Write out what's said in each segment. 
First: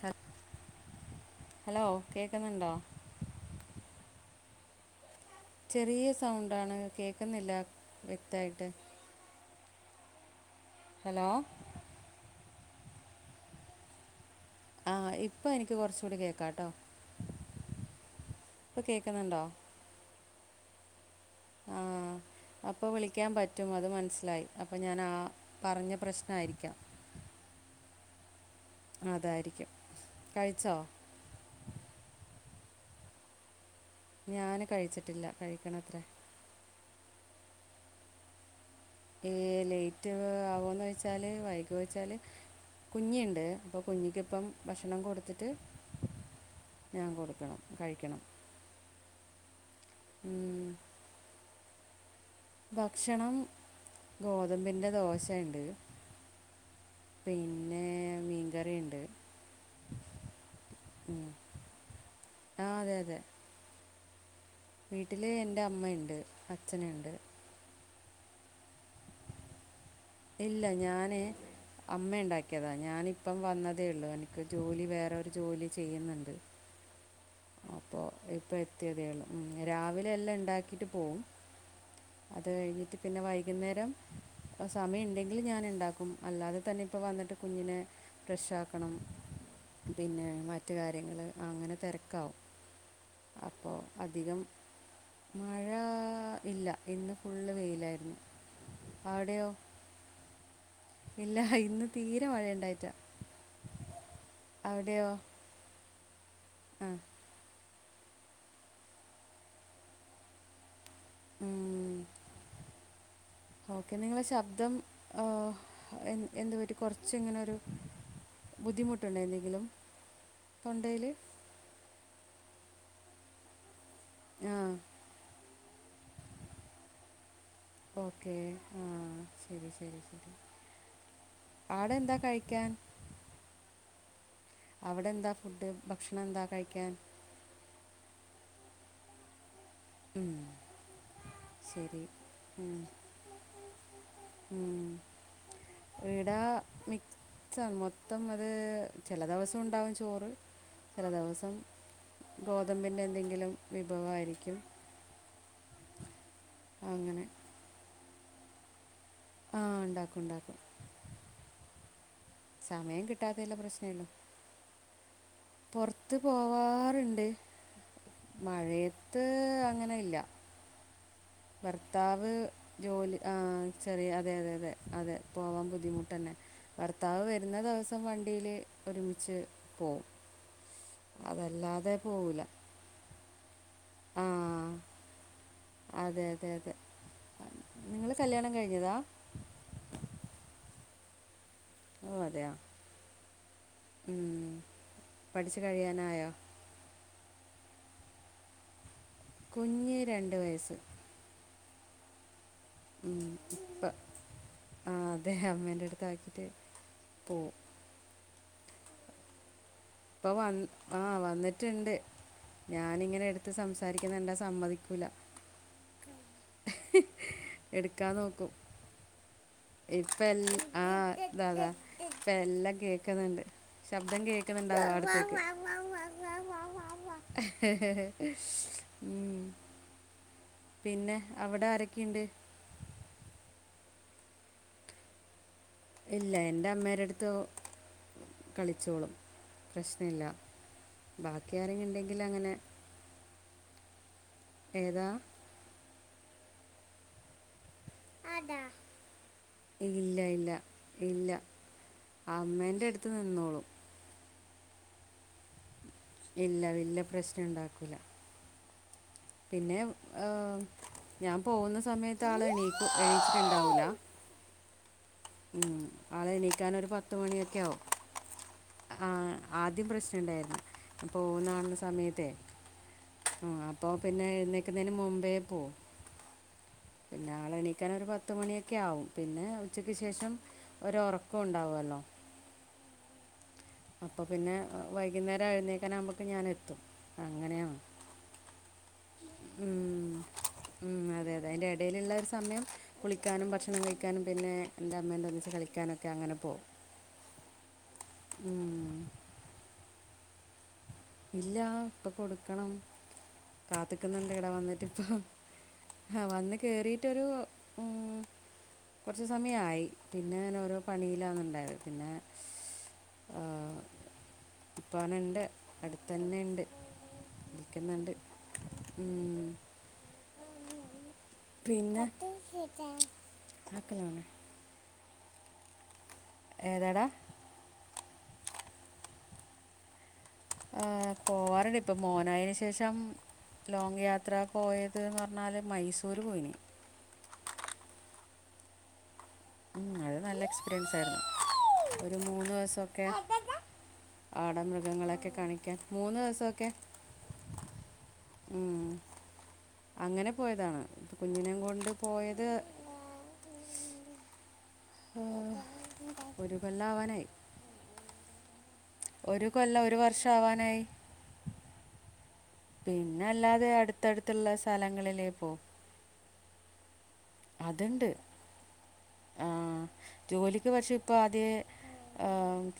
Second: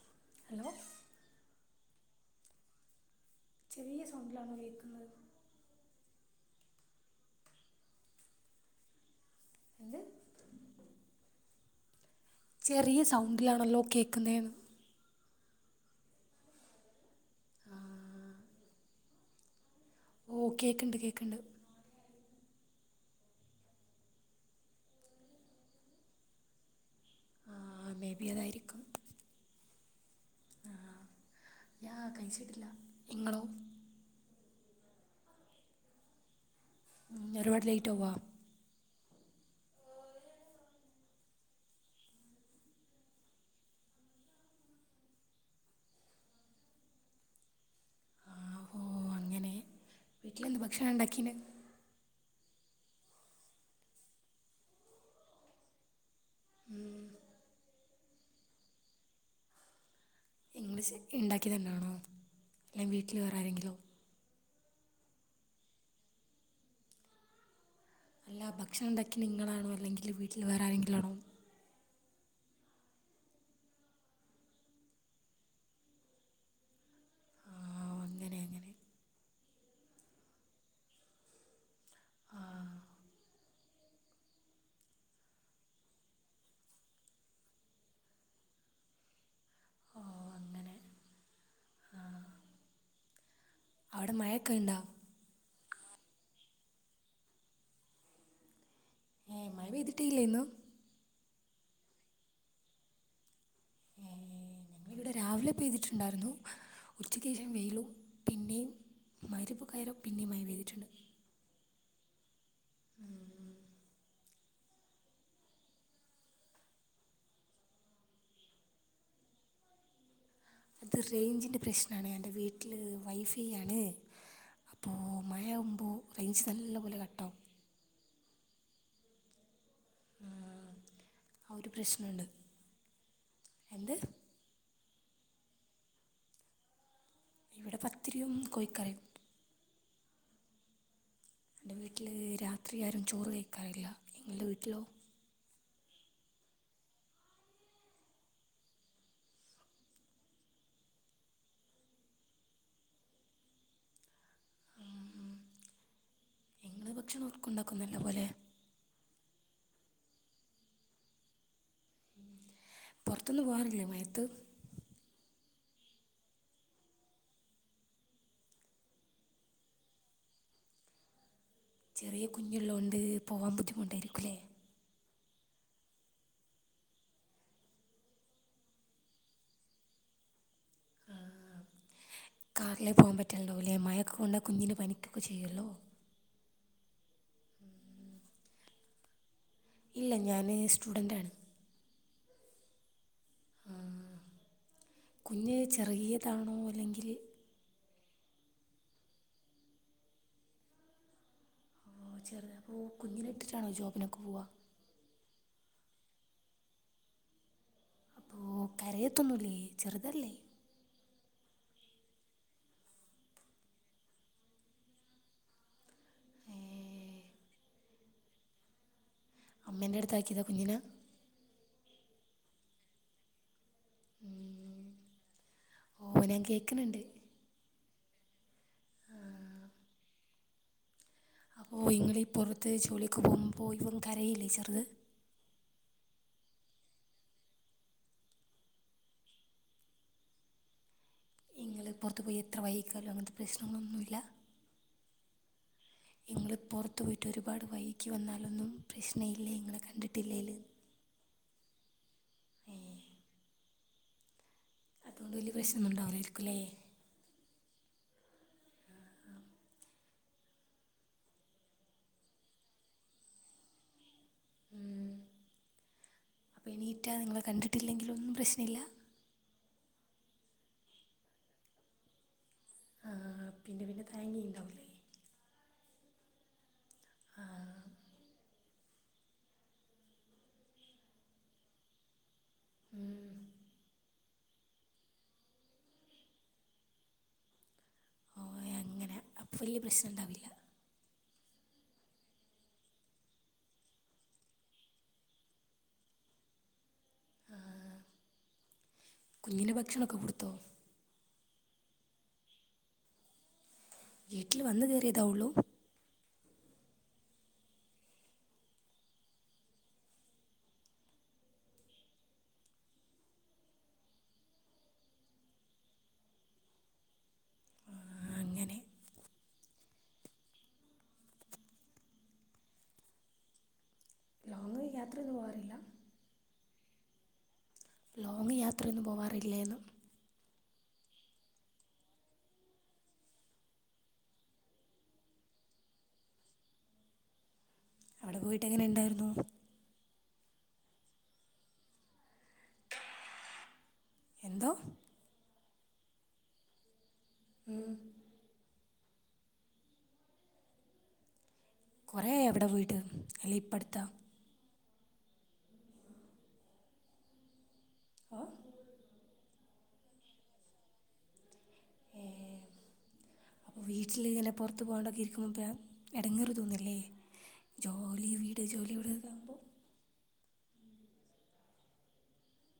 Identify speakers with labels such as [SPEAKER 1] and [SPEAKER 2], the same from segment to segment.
[SPEAKER 1] സത്ത്
[SPEAKER 2] hello
[SPEAKER 1] hello കേക്കുന്നുണ്ടോ
[SPEAKER 2] ചെറിയ സോണ്ടലാണോ കേക്കുന്നത്
[SPEAKER 1] ചെറിയ സൗണ്ടാണ് കേക്കുന്നില്ല വ്യക്തായിട്ട്
[SPEAKER 2] എന്ത്‌
[SPEAKER 1] ഹലോ
[SPEAKER 2] ചെറിയ സൗണ്ടിലാണല്ലോ കേൾക്കുന്നേന്ന്
[SPEAKER 1] ആഹ്‌ ഇപ്പൊ എനിക്ക് കുറച്ചൂടി കേക്കാട്ടോ
[SPEAKER 2] ആ
[SPEAKER 1] ഇപ്പൊ കേക്കുന്നുണ്ടോ
[SPEAKER 2] ഓ കേക്ക്ണ്ട് കേക്ക്ണ്ട്
[SPEAKER 1] ആ അപ്പൊ വിളിക്കാൻ പറ്റും അത് മനസ്സിലായി അപ്പൊ ഞാനാ പറഞ്ഞ പ്രശ്നായിരിക്കാം
[SPEAKER 2] ആഹ് മേ ബി അതായിരിക്കും
[SPEAKER 1] അതായിരിക്കും കഴിച്ചോ
[SPEAKER 2] ല്ല ഇങ്ങളോ
[SPEAKER 1] ഞാൻ കഴിച്ചിട്ടില്ല കഴിക്കണത്രേ
[SPEAKER 2] ഒരുപാട് ലെയിറ്റാവോ
[SPEAKER 1] ലേറ്റ് ആവോന്ന് വെച്ചാല് വൈക വച്ചാല് കുഞ്ഞിണ്ട് അപ്പ കുഞ്ഞിക്കിപ്പം ഭക്ഷണം കൊടുത്തിട്ട് ഞാൻ കൊടുക്കണം കഴിക്കണം
[SPEAKER 2] വീട്ടിലന്ന് ഭക്ഷണം ഉണ്ടാക്കീന്
[SPEAKER 1] ഭക്ഷണം ഗോതമ്പിന്റെ ദോശേണ്ട് പിൻ നേ മീൻകറീണ്ട്
[SPEAKER 2] ഇങ്ങള് ശെരിക്ക്ണ്ടാക്ക്യേതന്നേണോ അല്ലങ്കി വീട്ടിൽ വേറാരെങ്കിലോ
[SPEAKER 1] വീട്ടില് എന്റെ അമ്മയ്ണ്ട് അച്ഛന്ണ്ട്
[SPEAKER 2] അല്ല ഭക്ഷണണ്ടാക്കി നിങ്ങളാണോ അല്ലെങ്കി വീട്ടിൽ വേറെ
[SPEAKER 1] ഇല്ല
[SPEAKER 2] ആരെങ്കിലും
[SPEAKER 1] ഞാൻ
[SPEAKER 2] ആണോ
[SPEAKER 1] അമ്മ ണ്ടാക്കിയതാ ഞാനിപ്പം വന്നതേ ഉള്ളു എനിക്ക് ജോലി വേറൊരു ജോലി ചെയ്യ്ന്ന്ണ്ട്
[SPEAKER 2] ആ
[SPEAKER 1] അപ്പൊ
[SPEAKER 2] അങ്ങനെ
[SPEAKER 1] ഇപ്പ
[SPEAKER 2] അങ്ങനെ
[SPEAKER 1] എത്തിയതേള്ളൂ മ് രാവിലെ എല്ലണ്ടാക്കിട്ട് പോവും അത് കഴിഞ്ഞിട്ട് പിന്നെ വൈകുന്നേരം സമയണ്ടെങ്കില് ഞാന്ണ്ടാക്കും അല്ലാതെ തന്നെപ്പോ വന്നിട്ട് കുഞ്ഞിനെ ഫ്രഷാക്കണം
[SPEAKER 2] ഓ
[SPEAKER 1] പിന്നെ മറ്റ്
[SPEAKER 2] അങ്ങനെ
[SPEAKER 1] കാര്യങ്ങള് അങ്ങനെ തെര ക്കാവും
[SPEAKER 2] അടെ മഴക്കയ്ണ്ടോ
[SPEAKER 1] മഴാ ഇല്ല ഇന്ന് ഫുള്ള് വെയിലായിര്ന്നു ഔടെയോ
[SPEAKER 2] മഴപെയ്തിട്ടില്ലേയിന്നും
[SPEAKER 1] ഇല്ല ഇന്ന് തീരെ മഴണ്ടായിറ്റ
[SPEAKER 2] ഏ
[SPEAKER 1] അവി
[SPEAKER 2] രാവിലെ പെയ്തിട്ട് ണ്ടാർന്നു
[SPEAKER 1] ആ
[SPEAKER 2] ഉച്ചക്കേശം വെയ്ളും പിന്നേം മഹ്രിബോകായേരം പിന്നേ മയ പെയ്തിട്ട്ണ്ട്
[SPEAKER 1] ഉം ഓക്കെ നിങ്ങളെ ശബ്ദം ഹ് ഏ എന്ത് പറ്റി കൊർച്ച്ങ്ങനൊരു ബുദ്ധിമുട്ട്ണ്ടോ എന്തെങ്കിലും
[SPEAKER 2] അത്
[SPEAKER 1] തൊണ്ടയിൽ
[SPEAKER 2] റേഞ്ചിന്റെ പ്രശ്നാണ് എൻ്റെ വീട്ട് ട്ട്ല് വൈഫൈയാണ്
[SPEAKER 1] ആഹ്
[SPEAKER 2] പ്പോ റേഞ്ച് നല്ല പോലെ കട്ടാവും പ്പോ
[SPEAKER 1] ഓക്കേ ആഹ് ശരി ശരി
[SPEAKER 2] ആ
[SPEAKER 1] ശരി
[SPEAKER 2] ആ ഒരു
[SPEAKER 1] ആടെ എന്താ
[SPEAKER 2] പ്രശ്നമുണ്ട്
[SPEAKER 1] കഴിക്കാൻ
[SPEAKER 2] എന്ത്
[SPEAKER 1] അവടെന്താ ഫുഡ്ഡ് ഭക്ഷണെന്താ കഴിക്കാൻ
[SPEAKER 2] ഇവിടെ പത്തിരിയും കോഴിക്കറീം
[SPEAKER 1] ഉം
[SPEAKER 2] എന്റെ
[SPEAKER 1] ശരി
[SPEAKER 2] വീട്ടില് രാത്രി
[SPEAKER 1] ഉം,
[SPEAKER 2] ആരും ചോറ് കഴക്കാറില്ല നിങ്ങൾടെ വീട്ടിലോ
[SPEAKER 1] ഇടാ മിക് സാ മൊത്തം അത് ചെല ദേവസോണ്ടാവും ചോറ് ചെല ദെവസം ഗോതമ്പിൻ്റെ എന്തെങ്കിലും വിഭവായിരിക്കും
[SPEAKER 2] ഇങ്ങള്
[SPEAKER 1] അങ്ങനെ
[SPEAKER 2] ഭക്ഷണം [unintelligible] ഉണ്ടാക്കുന്നല്ല പോലെ
[SPEAKER 1] ആഹ് ണ്ടാക്കും ണ്ടാക്കും
[SPEAKER 2] പൊറത്തൊന്നും പോവാറില്ലേ മയത്ത്
[SPEAKER 1] പൊറത്ത് പോവാറ്ണ്ട് മഴയത്ത് അങ്ങനെ ഇല്ല
[SPEAKER 2] ചെറിയ
[SPEAKER 1] ഭർത്താവ്
[SPEAKER 2] കുഞ്ഞുള്ളതുകൊണ്ട്
[SPEAKER 1] ജോലി
[SPEAKER 2] പോകാൻ
[SPEAKER 1] ആഹ് ചെറിയ അതെ
[SPEAKER 2] ബുദ്ധിമുട്ടായിരിക്കുമല്ലേ
[SPEAKER 1] അതെ അതെ അതെ പോവാൻ ബുദ്ധിമുട്ടന്നെ ഭർത്താവ് വരുന്ന ദിവസം വണ്ടീല് ഒരുമിച്ച് പോവും. അതല്ലാതെ പോവൂല.
[SPEAKER 2] ഉണ്ടവുലെ മയക്കകൊണ്ട കുഞ്ഞിന് പനിക്കൊക്കെ ചെയ്യല്ലോ.
[SPEAKER 1] അതെ അതെ അതെ നിങ്ങള് കല്യാണം കഴിഞ്ഞതാ?
[SPEAKER 2] ഇല്ല ഞാന് സ്റ്റുഡന്റാണ്.
[SPEAKER 1] ഓ അതെയോ?
[SPEAKER 2] ആ
[SPEAKER 1] ഉം.
[SPEAKER 2] കുഞ്ഞ്
[SPEAKER 1] പഠിച്ച് കഴിയാനായോ
[SPEAKER 2] ചെറീയതാണോ അല്ലെങ്കിൽ
[SPEAKER 1] കുഞ്ഞ് രണ്ട് വയസ്സ്.
[SPEAKER 2] ഓ ചെറുതാ
[SPEAKER 1] ഉം ഇപ്പ ആ അദ്ദേഹം എൻ്റെ അടുത്താക്കിയിട്ട് പോവും.
[SPEAKER 2] അപ്പോ കരയത്തൊന്നുല്ലേ? ചെറുതല്ലേ
[SPEAKER 1] ഇപ്പം വന്ന് ആ വന്നിട്ട്ണ്ട് ഞാനിങ്ങനെ എടുത്ത് സംസാരിക്കുന്നത് കണ്ടാ സമ്മതിക്കൂല
[SPEAKER 2] ഏ,
[SPEAKER 1] ഹ് ഹ് എടുക്കാ നോക്കും.
[SPEAKER 2] അമ്മേൻ്റെ
[SPEAKER 1] ഇപ്പ
[SPEAKER 2] അടുത്താക്കിയതാ
[SPEAKER 1] എല്ല
[SPEAKER 2] കുഞ്ഞിനെ
[SPEAKER 1] ആഹ് ഇതാതാ ഇപ്പ എല്ലാം കേക്കുന്നുണ്ട്. ശബ്ദം കേക്കുന്നുണ്ട് അവൻ അടുത്തേക്ക്
[SPEAKER 2] ഓ ഞാൻ കേൾക്കുന്നുണ്ട്
[SPEAKER 1] ഹേ ഹേ ഹേ ഉം പിന്നെ അവിടെ
[SPEAKER 2] അപ്പോ ഇങ്ങൾ
[SPEAKER 1] ആരൊക്കെയുണ്ട്
[SPEAKER 2] ഇപ്പൊറത്ത് ജോലിക്ക് പോവുമ്പോ പോയിവൻ കരയില്ലേ ചെറുത്.
[SPEAKER 1] ഇല്ല എന്റെ അമ്മേടെടുത്ത് കളിച്ചോളും പ്രശ്നഇല്ല. ബാക്കി ആരെങ്കിലും ണ്ടെങ്കിൽ അങ്ങനെ
[SPEAKER 2] പ്രശ്നങ്ങളൊന്നൂല്ല.
[SPEAKER 1] ഏതാ?
[SPEAKER 2] ഇങ്ങൾ പുറത്ത് പോയിട്ട് ഒരുപാട് വൈകി വന്നാലൊന്നും പ്രശ്നമില്ല നിങ്ങളെ
[SPEAKER 1] ഇല്ല
[SPEAKER 2] കണ്ടിട്ടില്ലേൽ
[SPEAKER 1] ഇല്ല ഇല്ല അമ്മേന്റെ അടുത്ത് നിന്നോളും.
[SPEAKER 2] അതുകൊണ്ട് വലിയ പ്രശ്നം
[SPEAKER 1] ഇല്ല വല്ല്യ പ്രശ്നം ഉണ്ടാക്കു ക്കില്ല. പിന്നെ ഏ ഞാൻ പോവുന്ന സമയത്ത് ആള് എണീക്ക് എണീച്ചിട്ടുണ്ടാവൂല
[SPEAKER 2] ഉം [inaudible]
[SPEAKER 1] ഉം അൾ എനീക്കാനരു പത്ത്
[SPEAKER 2] നിങ്ങളെ
[SPEAKER 1] മണിയൊക്കെ ആവും
[SPEAKER 2] കണ്ടിട്ടില്ലെങ്കിലൊന്നും പ്രശ്നമില്ല
[SPEAKER 1] ആ ആദ്യം പ്രശ്നം ഉണ്ടായിരുന്നു പോകുന്ന കാണുന്ന സമയത്തേ ആ അപ്പൊ പിന്നെ എഴുന്നേക്കുന്നതിന് മുൻപേ പോവും. പിന്നെ ആളെണീക്കാൻ ഒരു പത്ത് മണിയൊക്കെ ആവും. പിന്നെ ഉച്ച ക്ക് ശേഷം ഒരൊറക്കം ഉണ്ടാവുവല്ലോ? അപ്പൊപ്പിന്നെ വൈകുന്നേരം എഴുന്നേക്കാനുകുമ്പക്ക് ഞാനെത്തും. അങ്ങനെയാണ്
[SPEAKER 2] ഓ അങ്ങനെ. അപ്പൊ വല്യ പ്രശ്നം
[SPEAKER 1] ഉം.
[SPEAKER 2] ഇണ്ടാവില്ല.
[SPEAKER 1] ഉം, അതെ അതിൻ്റെ എടേല്ള്ളരു സമയം കുളിക്കാനും ഭക്ഷണം കഴിക്കാനും പിന്നെ എൻ്റെ അമ്മേന്റെ ഒന്നിച്ച് കളിക്കാനൊക്കെ അങ്ങനെ പോകും. ഉം.
[SPEAKER 2] കുഞ്ഞിന് ഭക്ഷണം കൊടുത്തോ?
[SPEAKER 1] ഇല്ലാ ഇപ്പൊ കൊടുക്കണം കാത്തിക്കുന്നുണ്ട്
[SPEAKER 2] വീട്ടില് വന്ന് കേറീതാ ഉള്ളു?
[SPEAKER 1] ഹാ വന്ന് കേറീട്ടൊരു ഉം, കൊറച്ച് സമയായി. പിന്നെ ഞാനോരോ പണീലാന്നുണ്ടായത്. പിന്നെ, ഈഹ് ഇപ്പോ അവന്ണ്ട്. അട്ത്തന്നെ ഇണ്ട്. വിളിക്ക്ന്ന്ണ്ട്.
[SPEAKER 2] ആ, അങ്ങനെ
[SPEAKER 1] ഉം. പിന്നെ? ആക്കല്ലാനെ.
[SPEAKER 2] ലോങ് യാത്രയൊന്നും പോവാറില്ല?
[SPEAKER 1] ഏതാടാ?
[SPEAKER 2] നീ യാത്രയൊന്നും പോവാറില്ലേന്ന്?
[SPEAKER 1] ഈഹ് പോവാറ്ണ്ട്. ഇപ്പൊ മോനായേന് ശേഷം ലോങ്ങ്‌ യാത്ര പോയതീന്ന് പറഞ്ഞാല് മൈസൂര് പോയിന്.
[SPEAKER 2] ആടെ പോയിട്ട് എങ്ങനെ ഇണ്ടായിരുന്നു?
[SPEAKER 1] ഉം അത് നല്ല എക്സ്പീരിയൻസായിരുന്നു. ഒരു മൂന്ന് ദിവസൊക്കെ ആട
[SPEAKER 2] എന്തോ
[SPEAKER 1] മൃഗങ്ങളൊക്കെ കാണിക് ക്കെ മൂന്ന് ദിവസൊക്കെ
[SPEAKER 2] ഉം
[SPEAKER 1] ഉം. അങ്ങനെ പോയതാണ്. ഇപ്പൊ കുഞ്ഞിനെയും കൊൺ
[SPEAKER 2] കൊറെയായാ അവിടെ പോയിട്ട്, അല്ലെ ഇപ്പടുത്താ?
[SPEAKER 1] മ്മ് ഒരു കൊല്ലാവാനായി.
[SPEAKER 2] ഓ
[SPEAKER 1] ഒരു കൊല്ലം ഒരു വർഷാവാനായി. പിന്നെ അല്ലാതെ
[SPEAKER 2] അപ്പോൾ വീട്ടിൽ
[SPEAKER 1] അട്ത്തട്ത്ത്ള്ള സ്ഥലങ്ങളിലേ പോവൂ.
[SPEAKER 2] എടങ്ങേറ് തോന്നില്ലേ?
[SPEAKER 1] അത്ണ്ട്.
[SPEAKER 2] ജോലി വീട് ജോലി വീട്
[SPEAKER 1] ആ.
[SPEAKER 2] ആകുമ്പോൾ
[SPEAKER 1] ജോലി എൻക്ക് പക്ഷേ ഇപ്പാദ്യേ ഈഹ്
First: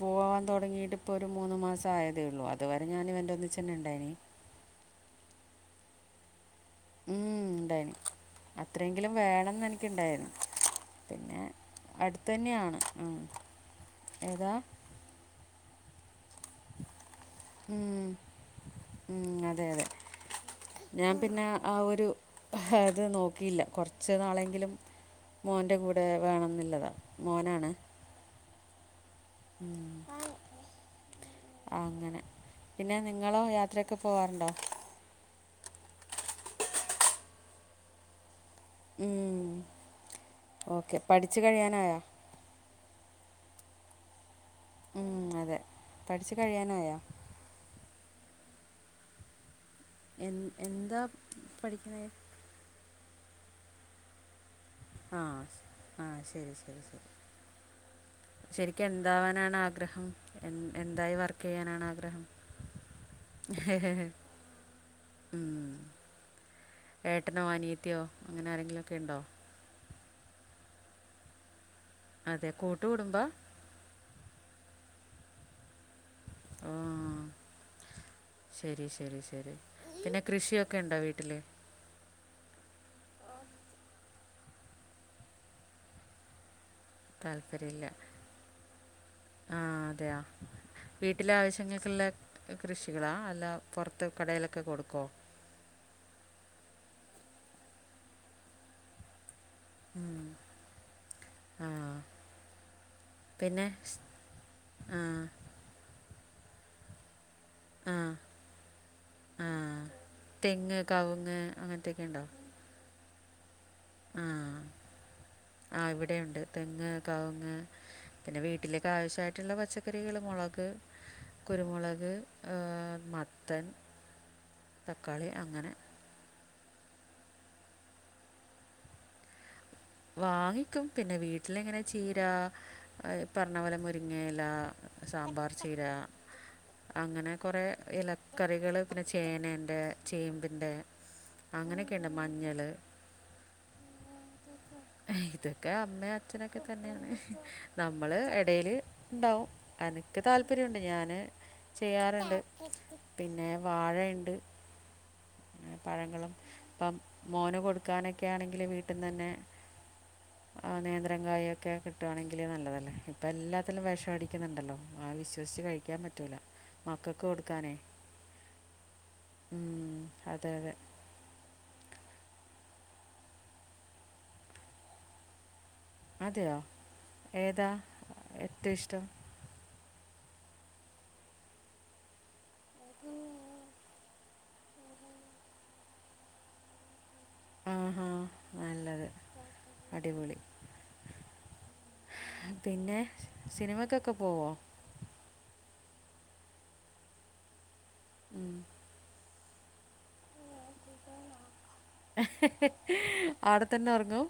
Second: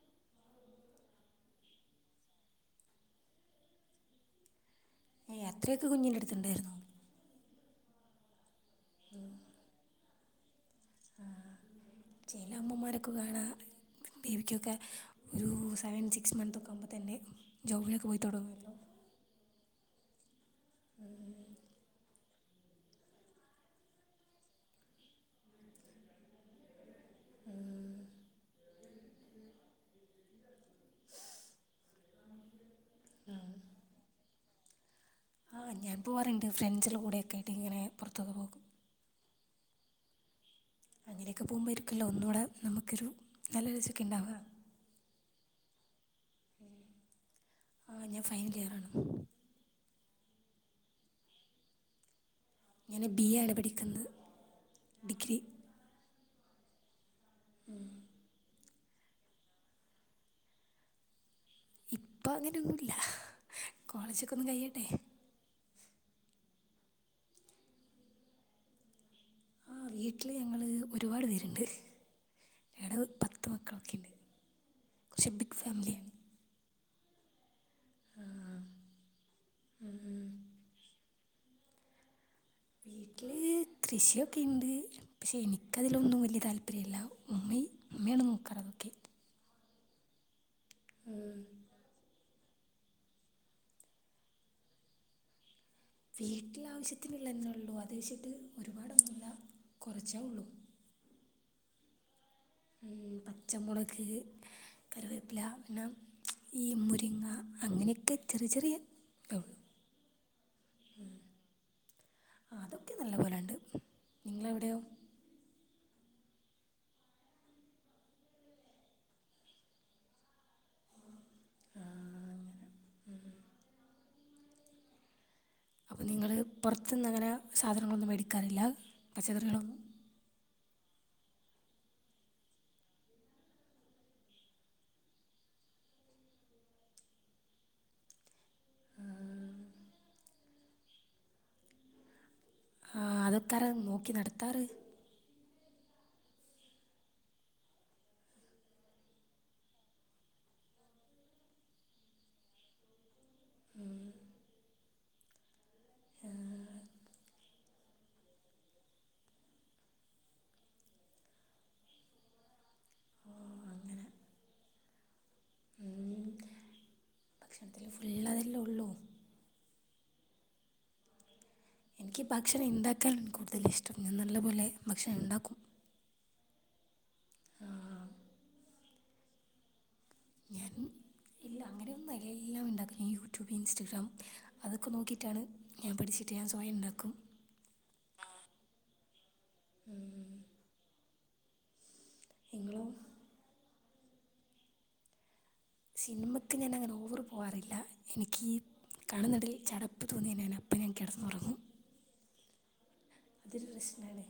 [SPEAKER 1] പോവാൻ തൊടങ്ങീട്ട് ഇപ്പൊ ഒരു മൂന്ന് മാസം ആയതേ ഉള്ളൂ. അതുവരെ ഞാൻ ഇവന്റെ ഒന്നിച്ചെന്നെ ഇണ്ടായിന്
[SPEAKER 2] ഏഹ് അത്രയൊക്കെ കുഞ്ഞിന്റടുത്തുണ്ടായിരുന്നോ?
[SPEAKER 1] ഉം ഇണ്ടായിന്. അത്രയെങ്കിലും വേണംന്ന് എനിക്ക് ഇണ്ടായിരുന്നു. പിന്നെ
[SPEAKER 2] ചില
[SPEAKER 1] അടുത്തന്നെയാണ്.
[SPEAKER 2] അമ്മമാരൊക്കെ
[SPEAKER 1] ഉം
[SPEAKER 2] കാണാം
[SPEAKER 1] ഏതാ?
[SPEAKER 2] ബേബിക്കൊക്കെ ഒരു സെവൻ സിക്സ് മന്ത് ഒക്കെ ആകുമ്പോ തന്നെ ജോബിനൊക്കെ
[SPEAKER 1] ഉം.
[SPEAKER 2] പോയി തൊടങ്ങും.
[SPEAKER 1] ഉം, അതെ അതെ ഞാൻ പിന്നെ ആ ഒരു അത് നോക്കിയില്ല. കൊറച്ച് നാളെങ്കിലും മോന്റെ കൂടെ വേണംന്നുള്ളതാണ്. മോനാണ്? ഉം അങ്ങനെ പിന്നെ നിങ്ങളോ യാത്രയൊക്കെ പോവാറുണ്ടോ?
[SPEAKER 2] ആഹ് ഞാൻ പോവാറുണ്ട് ഫ്രണ്ട്സില്ലൂടെ [unintelligible] ആയിട്ട് എങ്ങനെ പുറത്തേക്ക് പോകും.
[SPEAKER 1] ഉം.
[SPEAKER 2] അങ്ങനെയൊക്കെ പോവുമ്പാരിക്കുവല്ലോ ഒന്നൂടെ നമുക്കൊരു നല്ലരുചിക്കെണ്ടാവ്യാ
[SPEAKER 1] ഉം അതെ പഠിച്ച് കഴിയാനായാ
[SPEAKER 2] ആഹ് ഞാൻ ഫൈൻലിയറാണ്.
[SPEAKER 1] എൻ എന്താ പഠിക്കണേ
[SPEAKER 2] ഞാന് ബി എ ആണ് പഠിക്ക്ന്നത്
[SPEAKER 1] ആഹ് ആഹ് ശെ ഉം [unintelligible]
[SPEAKER 2] ഉം
[SPEAKER 1] ശെരിക്ക് എന്താവാനാണ് ആഗ്രഹം എൻ എന്തായി വർ ക്കെയ്യാനാണ് ആഗ്രഹം
[SPEAKER 2] ഇപ്പം അങ്ങനെയൊന്നുമില്ല കോളേജൊക്കെ ഒന്ന് കഴിയട്ടെ
[SPEAKER 1] ഉം ഏട്ടനോ അനിയത്തിയോ അങ്ങനെ ആരെങ്കിലൊക്കെ ഉണ്ടോ
[SPEAKER 2] ആഹ് വീട്ടില് ഞങ്ങള് ഒരുപാട് പേര്ണ്ട്
[SPEAKER 1] അതെ കൂട്ടുകുടുംബാ
[SPEAKER 2] [unintelligible] ബിഗ് ഫാമിലിയാ
[SPEAKER 1] ശെരി ശെരി ശെരി പിന്നെ കൃഷിയൊക്കെ ഉണ്ടോ വീട്ടില്
[SPEAKER 2] വീട്ടില് കൃഷിയൊക്കെണ്ട് പക്ഷെ എനിക്കതിലൊന്നും വല്യ താൽ
[SPEAKER 1] താല്പര്യുല്ല
[SPEAKER 2] അതൊക്കെ
[SPEAKER 1] ആഹ് അതെയാ വീട്ടിലെ ആവശ്യങ്ങൾക്കെല്ലാ കൃഷികളാ അല്ല പൊറത്ത് കടയിലൊക്കെ കൊടുക്കോ?
[SPEAKER 2] വീട്ടില് ആവശ്യത്തിനുള്ളന്നെ ഒള്ളൂ അത് വെച്ചിട്ട് ഒരുപാടൊന്നുല്ല. കൊറച്ചേ ഒള്ളൂ.
[SPEAKER 1] ആഹ്.
[SPEAKER 2] ഉം പച്ചമുളക്
[SPEAKER 1] ആ
[SPEAKER 2] കറിവേപ്പില പിന്നെ ഈ മുരിങ്ങ
[SPEAKER 1] ആഹ്
[SPEAKER 2] അങ്ങനെയൊക്കെ ചെറിയ ചെറിയ ഇതേ ഉള്ളൂ
[SPEAKER 1] ആഹ് തെങ്ങ്, കവുങ്ങ് അങ്ങനത്തെക്കെ ഇണ്ടോ?
[SPEAKER 2] ക്കെ നല്ല പോലണ്ട്. നിങ്ങളെവിടെയോ
[SPEAKER 1] ആഹ് ഇവിടെയുണ്ട്. തെങ്ങ്, കവുങ്ങ് പിന്നെ വീട്ടിലേക്ക് ആവശ്യായിട്ട്ള്ള പച്ചക്കറികള് മൊളക് കുരുമുളക് ഏഹ് മത്തൻ തക്കാളി അങ്ങനെ
[SPEAKER 2] അപ്പം നിങ്ങള് പുറത്തുന്ന് അങ്ങനെ സാധനങ്ങളൊന്നും മേടിക്കാറില്ല പച്ചക്കറികളൊന്നും
[SPEAKER 1] വാങ്ങിക്കും പിന്നെ വീട്ടിലിങ്ങനെ ചീര പറഞ്ഞപോലെ മുരിങ്ങ ഇല്ല സാമ്പാർ ചീര അങ്ങനെ കൊറെ ഇല്ല കറികള് പിന്നെ ചേനണ്ട് ചേമ്പ് ണ്ട് അങ്ങനെക്കെണ്ട് മഞ്ഞ
[SPEAKER 2] ആഹ് അതൊക്കാര നോക്കി നട ത്താറ്
[SPEAKER 1] ഇതൊക്കെ അമ്മേ അച്ഛനൊക്കെ തന്നെയാണ് നമ്മള് എടേല് ഇണ്ടാവും എനക്ക് താല്പര്യണ്ട് ഞാന് ചെയ്യാറുണ്ട് പിന്നെ വാഴണ്ട് പഴങ്ങളും പ്പം മോന് കൊടുക്കാനൊക്കാണെങ്കില് വീട്ടിന്നന്നെ ആഹ് നേന്ത്രകായൊക്കെ കിട്ടുവാണെങ്കില് നല്ലതല്ലേ ഇപ്പൊ എല്ലാത്തിലും
[SPEAKER 2] അങ്ങനെ
[SPEAKER 1] വിഷമടിക്കുന്ന്ണ്ടല്ലോ ആവശ്യ [unintelligible] കഴിക്കാൻ
[SPEAKER 2] ഉം.
[SPEAKER 1] പറ്റൂല മക്കക്ക് കൊടുക്കാനേ
[SPEAKER 2] ഭക്ഷണത്തിൽ ഫുൾ അതല്ലേ ഉള്ളൂ
[SPEAKER 1] മ്മ് അതെ അതെ
[SPEAKER 2] എനിക്ക് ഭക്ഷണം ഇണ്ടാക്കാൻ കൂടുതല് ഇഷ്ടം ഞാൻ നല്ല പോലെ ഭക്ഷണം ഇണ്ടാക്കും
[SPEAKER 1] തെയോ ഏതാ എറ്റഷ് റ്റും
[SPEAKER 2] ഞാൻ ഇല്ല അങ്ങനെയൊന്നുംമെല്ലാം ഇണ്ടാക്കല് യൂട്യൂബ് ഇൻസ്റ്റഗ്രാം അതൊക്കെ നോക്കിയിട്ടാണ് ഞാൻ പഠിച്ചിട്ട് ഞാൻ സ്വയം ഉണ്ടാക്കും
[SPEAKER 1] ആഹാ നല്ലത് അടിപൊളി
[SPEAKER 2] നിങ്ങളോ
[SPEAKER 1] പിന്നെ സിനിമക്ക് ക്ക് പോവൊ
[SPEAKER 2] സിനിമക്ക് ഞാനങ്ങനെ ഓവറ് പോവാറില്ല എനിക്കീ കാണ്ന്നതിൽ ചടപ്പ് തോന്നി ഞാനപ്പം ഞാൻ കെടന്നൊറങ്ങും
[SPEAKER 1] ആടെ തന്നെ
[SPEAKER 2] പ്രശ്നമാണ്
[SPEAKER 1] ഒറങ്ങും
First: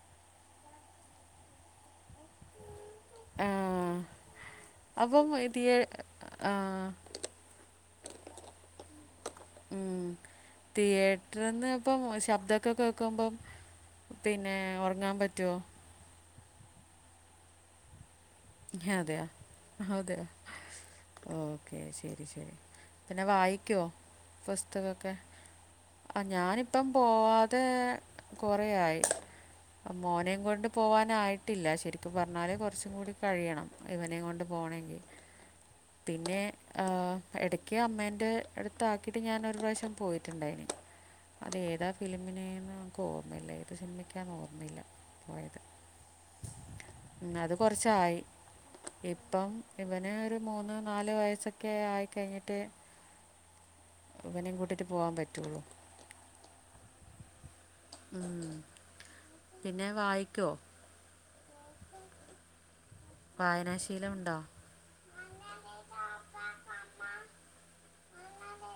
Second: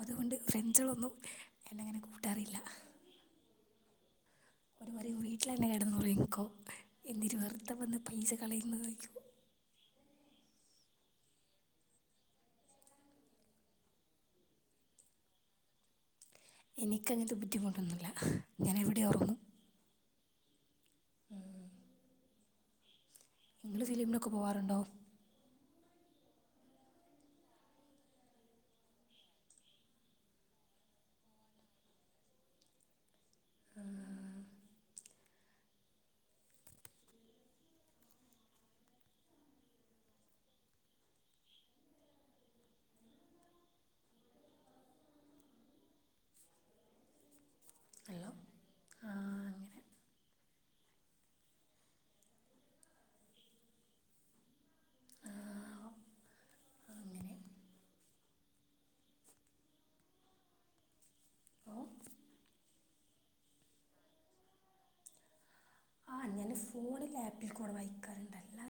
[SPEAKER 2] അതുകൊണ്ട് ഫ്രൺസുകളൊന്നും എന്നങ്ങനെ കൂട്ടാറില്ല
[SPEAKER 1] ആ,
[SPEAKER 2] ഓര് പറയും
[SPEAKER 1] അപ്പം
[SPEAKER 2] വീട്ടിലന്നെ
[SPEAKER 1] തിയേ
[SPEAKER 2] കെടന്നുറങ്ങിക്കോ എന്തിന് വെറുതെ വന്ന് പൈസ കളയുന്നത്
[SPEAKER 1] ഉം തിയേറ്റർന്നപ്പം ശബ്ദൊക്കെ കേക്കുമ്പം പിന്നെ ഒറങ്ങാൻ പറ്റുവോ
[SPEAKER 2] എനിക്കങ്ങത്തെ ബുദ്ധിമുട്ടൊന്നുല്ല
[SPEAKER 1] ഹതയ ഹത് ഓക്കെ ശരി ശരി പിന്നെ വായിക്കൊ
[SPEAKER 2] നിങ്ങൾ ഫിലിമിനൊക്കെ പോവാറുണ്ടോ
[SPEAKER 1] പുസ്തകൊക്കെ അ ഞാനിപ്പം പോവാതെ കൊറെയായി മോനെയും കൊണ്ട് പോവാനായിട്ടില്ല ശരിക്കും പറഞ്ഞാല് കൊറച്ചും കൂടി കഴിയണം ഇവനെയും കൊണ്ട് പോണെങ്കിൽ പിന്നെ ആഹ് എടക്ക് അമ്മേന്റെ അടുത്താക്കിട്ട് ഞാൻ ഒരു പ്രാവശ്യം പോയിട്ടുണ്ടായിന് അതേതാ ഫിലിമിനേന്ന് ക്ക് ഓർമ്മയില്ല ഏത് സിനിമയ്ക്കാന്ന് ഓർമ്മയില്ല പോയത് മ് അത് കൊറച്ചായി
[SPEAKER 2] അല്ലോ ആ
[SPEAKER 1] ഇപ്പം ഇവന് ഒരു മൂന്ന് നാല് വയസ്സൊക്കെ ആയിക്കഴിഞ്ഞിട്ട് ഇവനും കൂട്ടിട്ട് പോവാൻ പറ്റുള്ളു
[SPEAKER 2] അങ്ങനെ ആ അങ്ങനെ
[SPEAKER 1] മ് പിന്നെ വായിക്കോ
[SPEAKER 2] ഓ
[SPEAKER 1] വായനാശീലമുണ്ടോ?
[SPEAKER 2] ആ ഞാന് ഫോണില് ആപ്പിൽ കൂടെ വായിക്കാറ്ണ്ട് അല്ലാ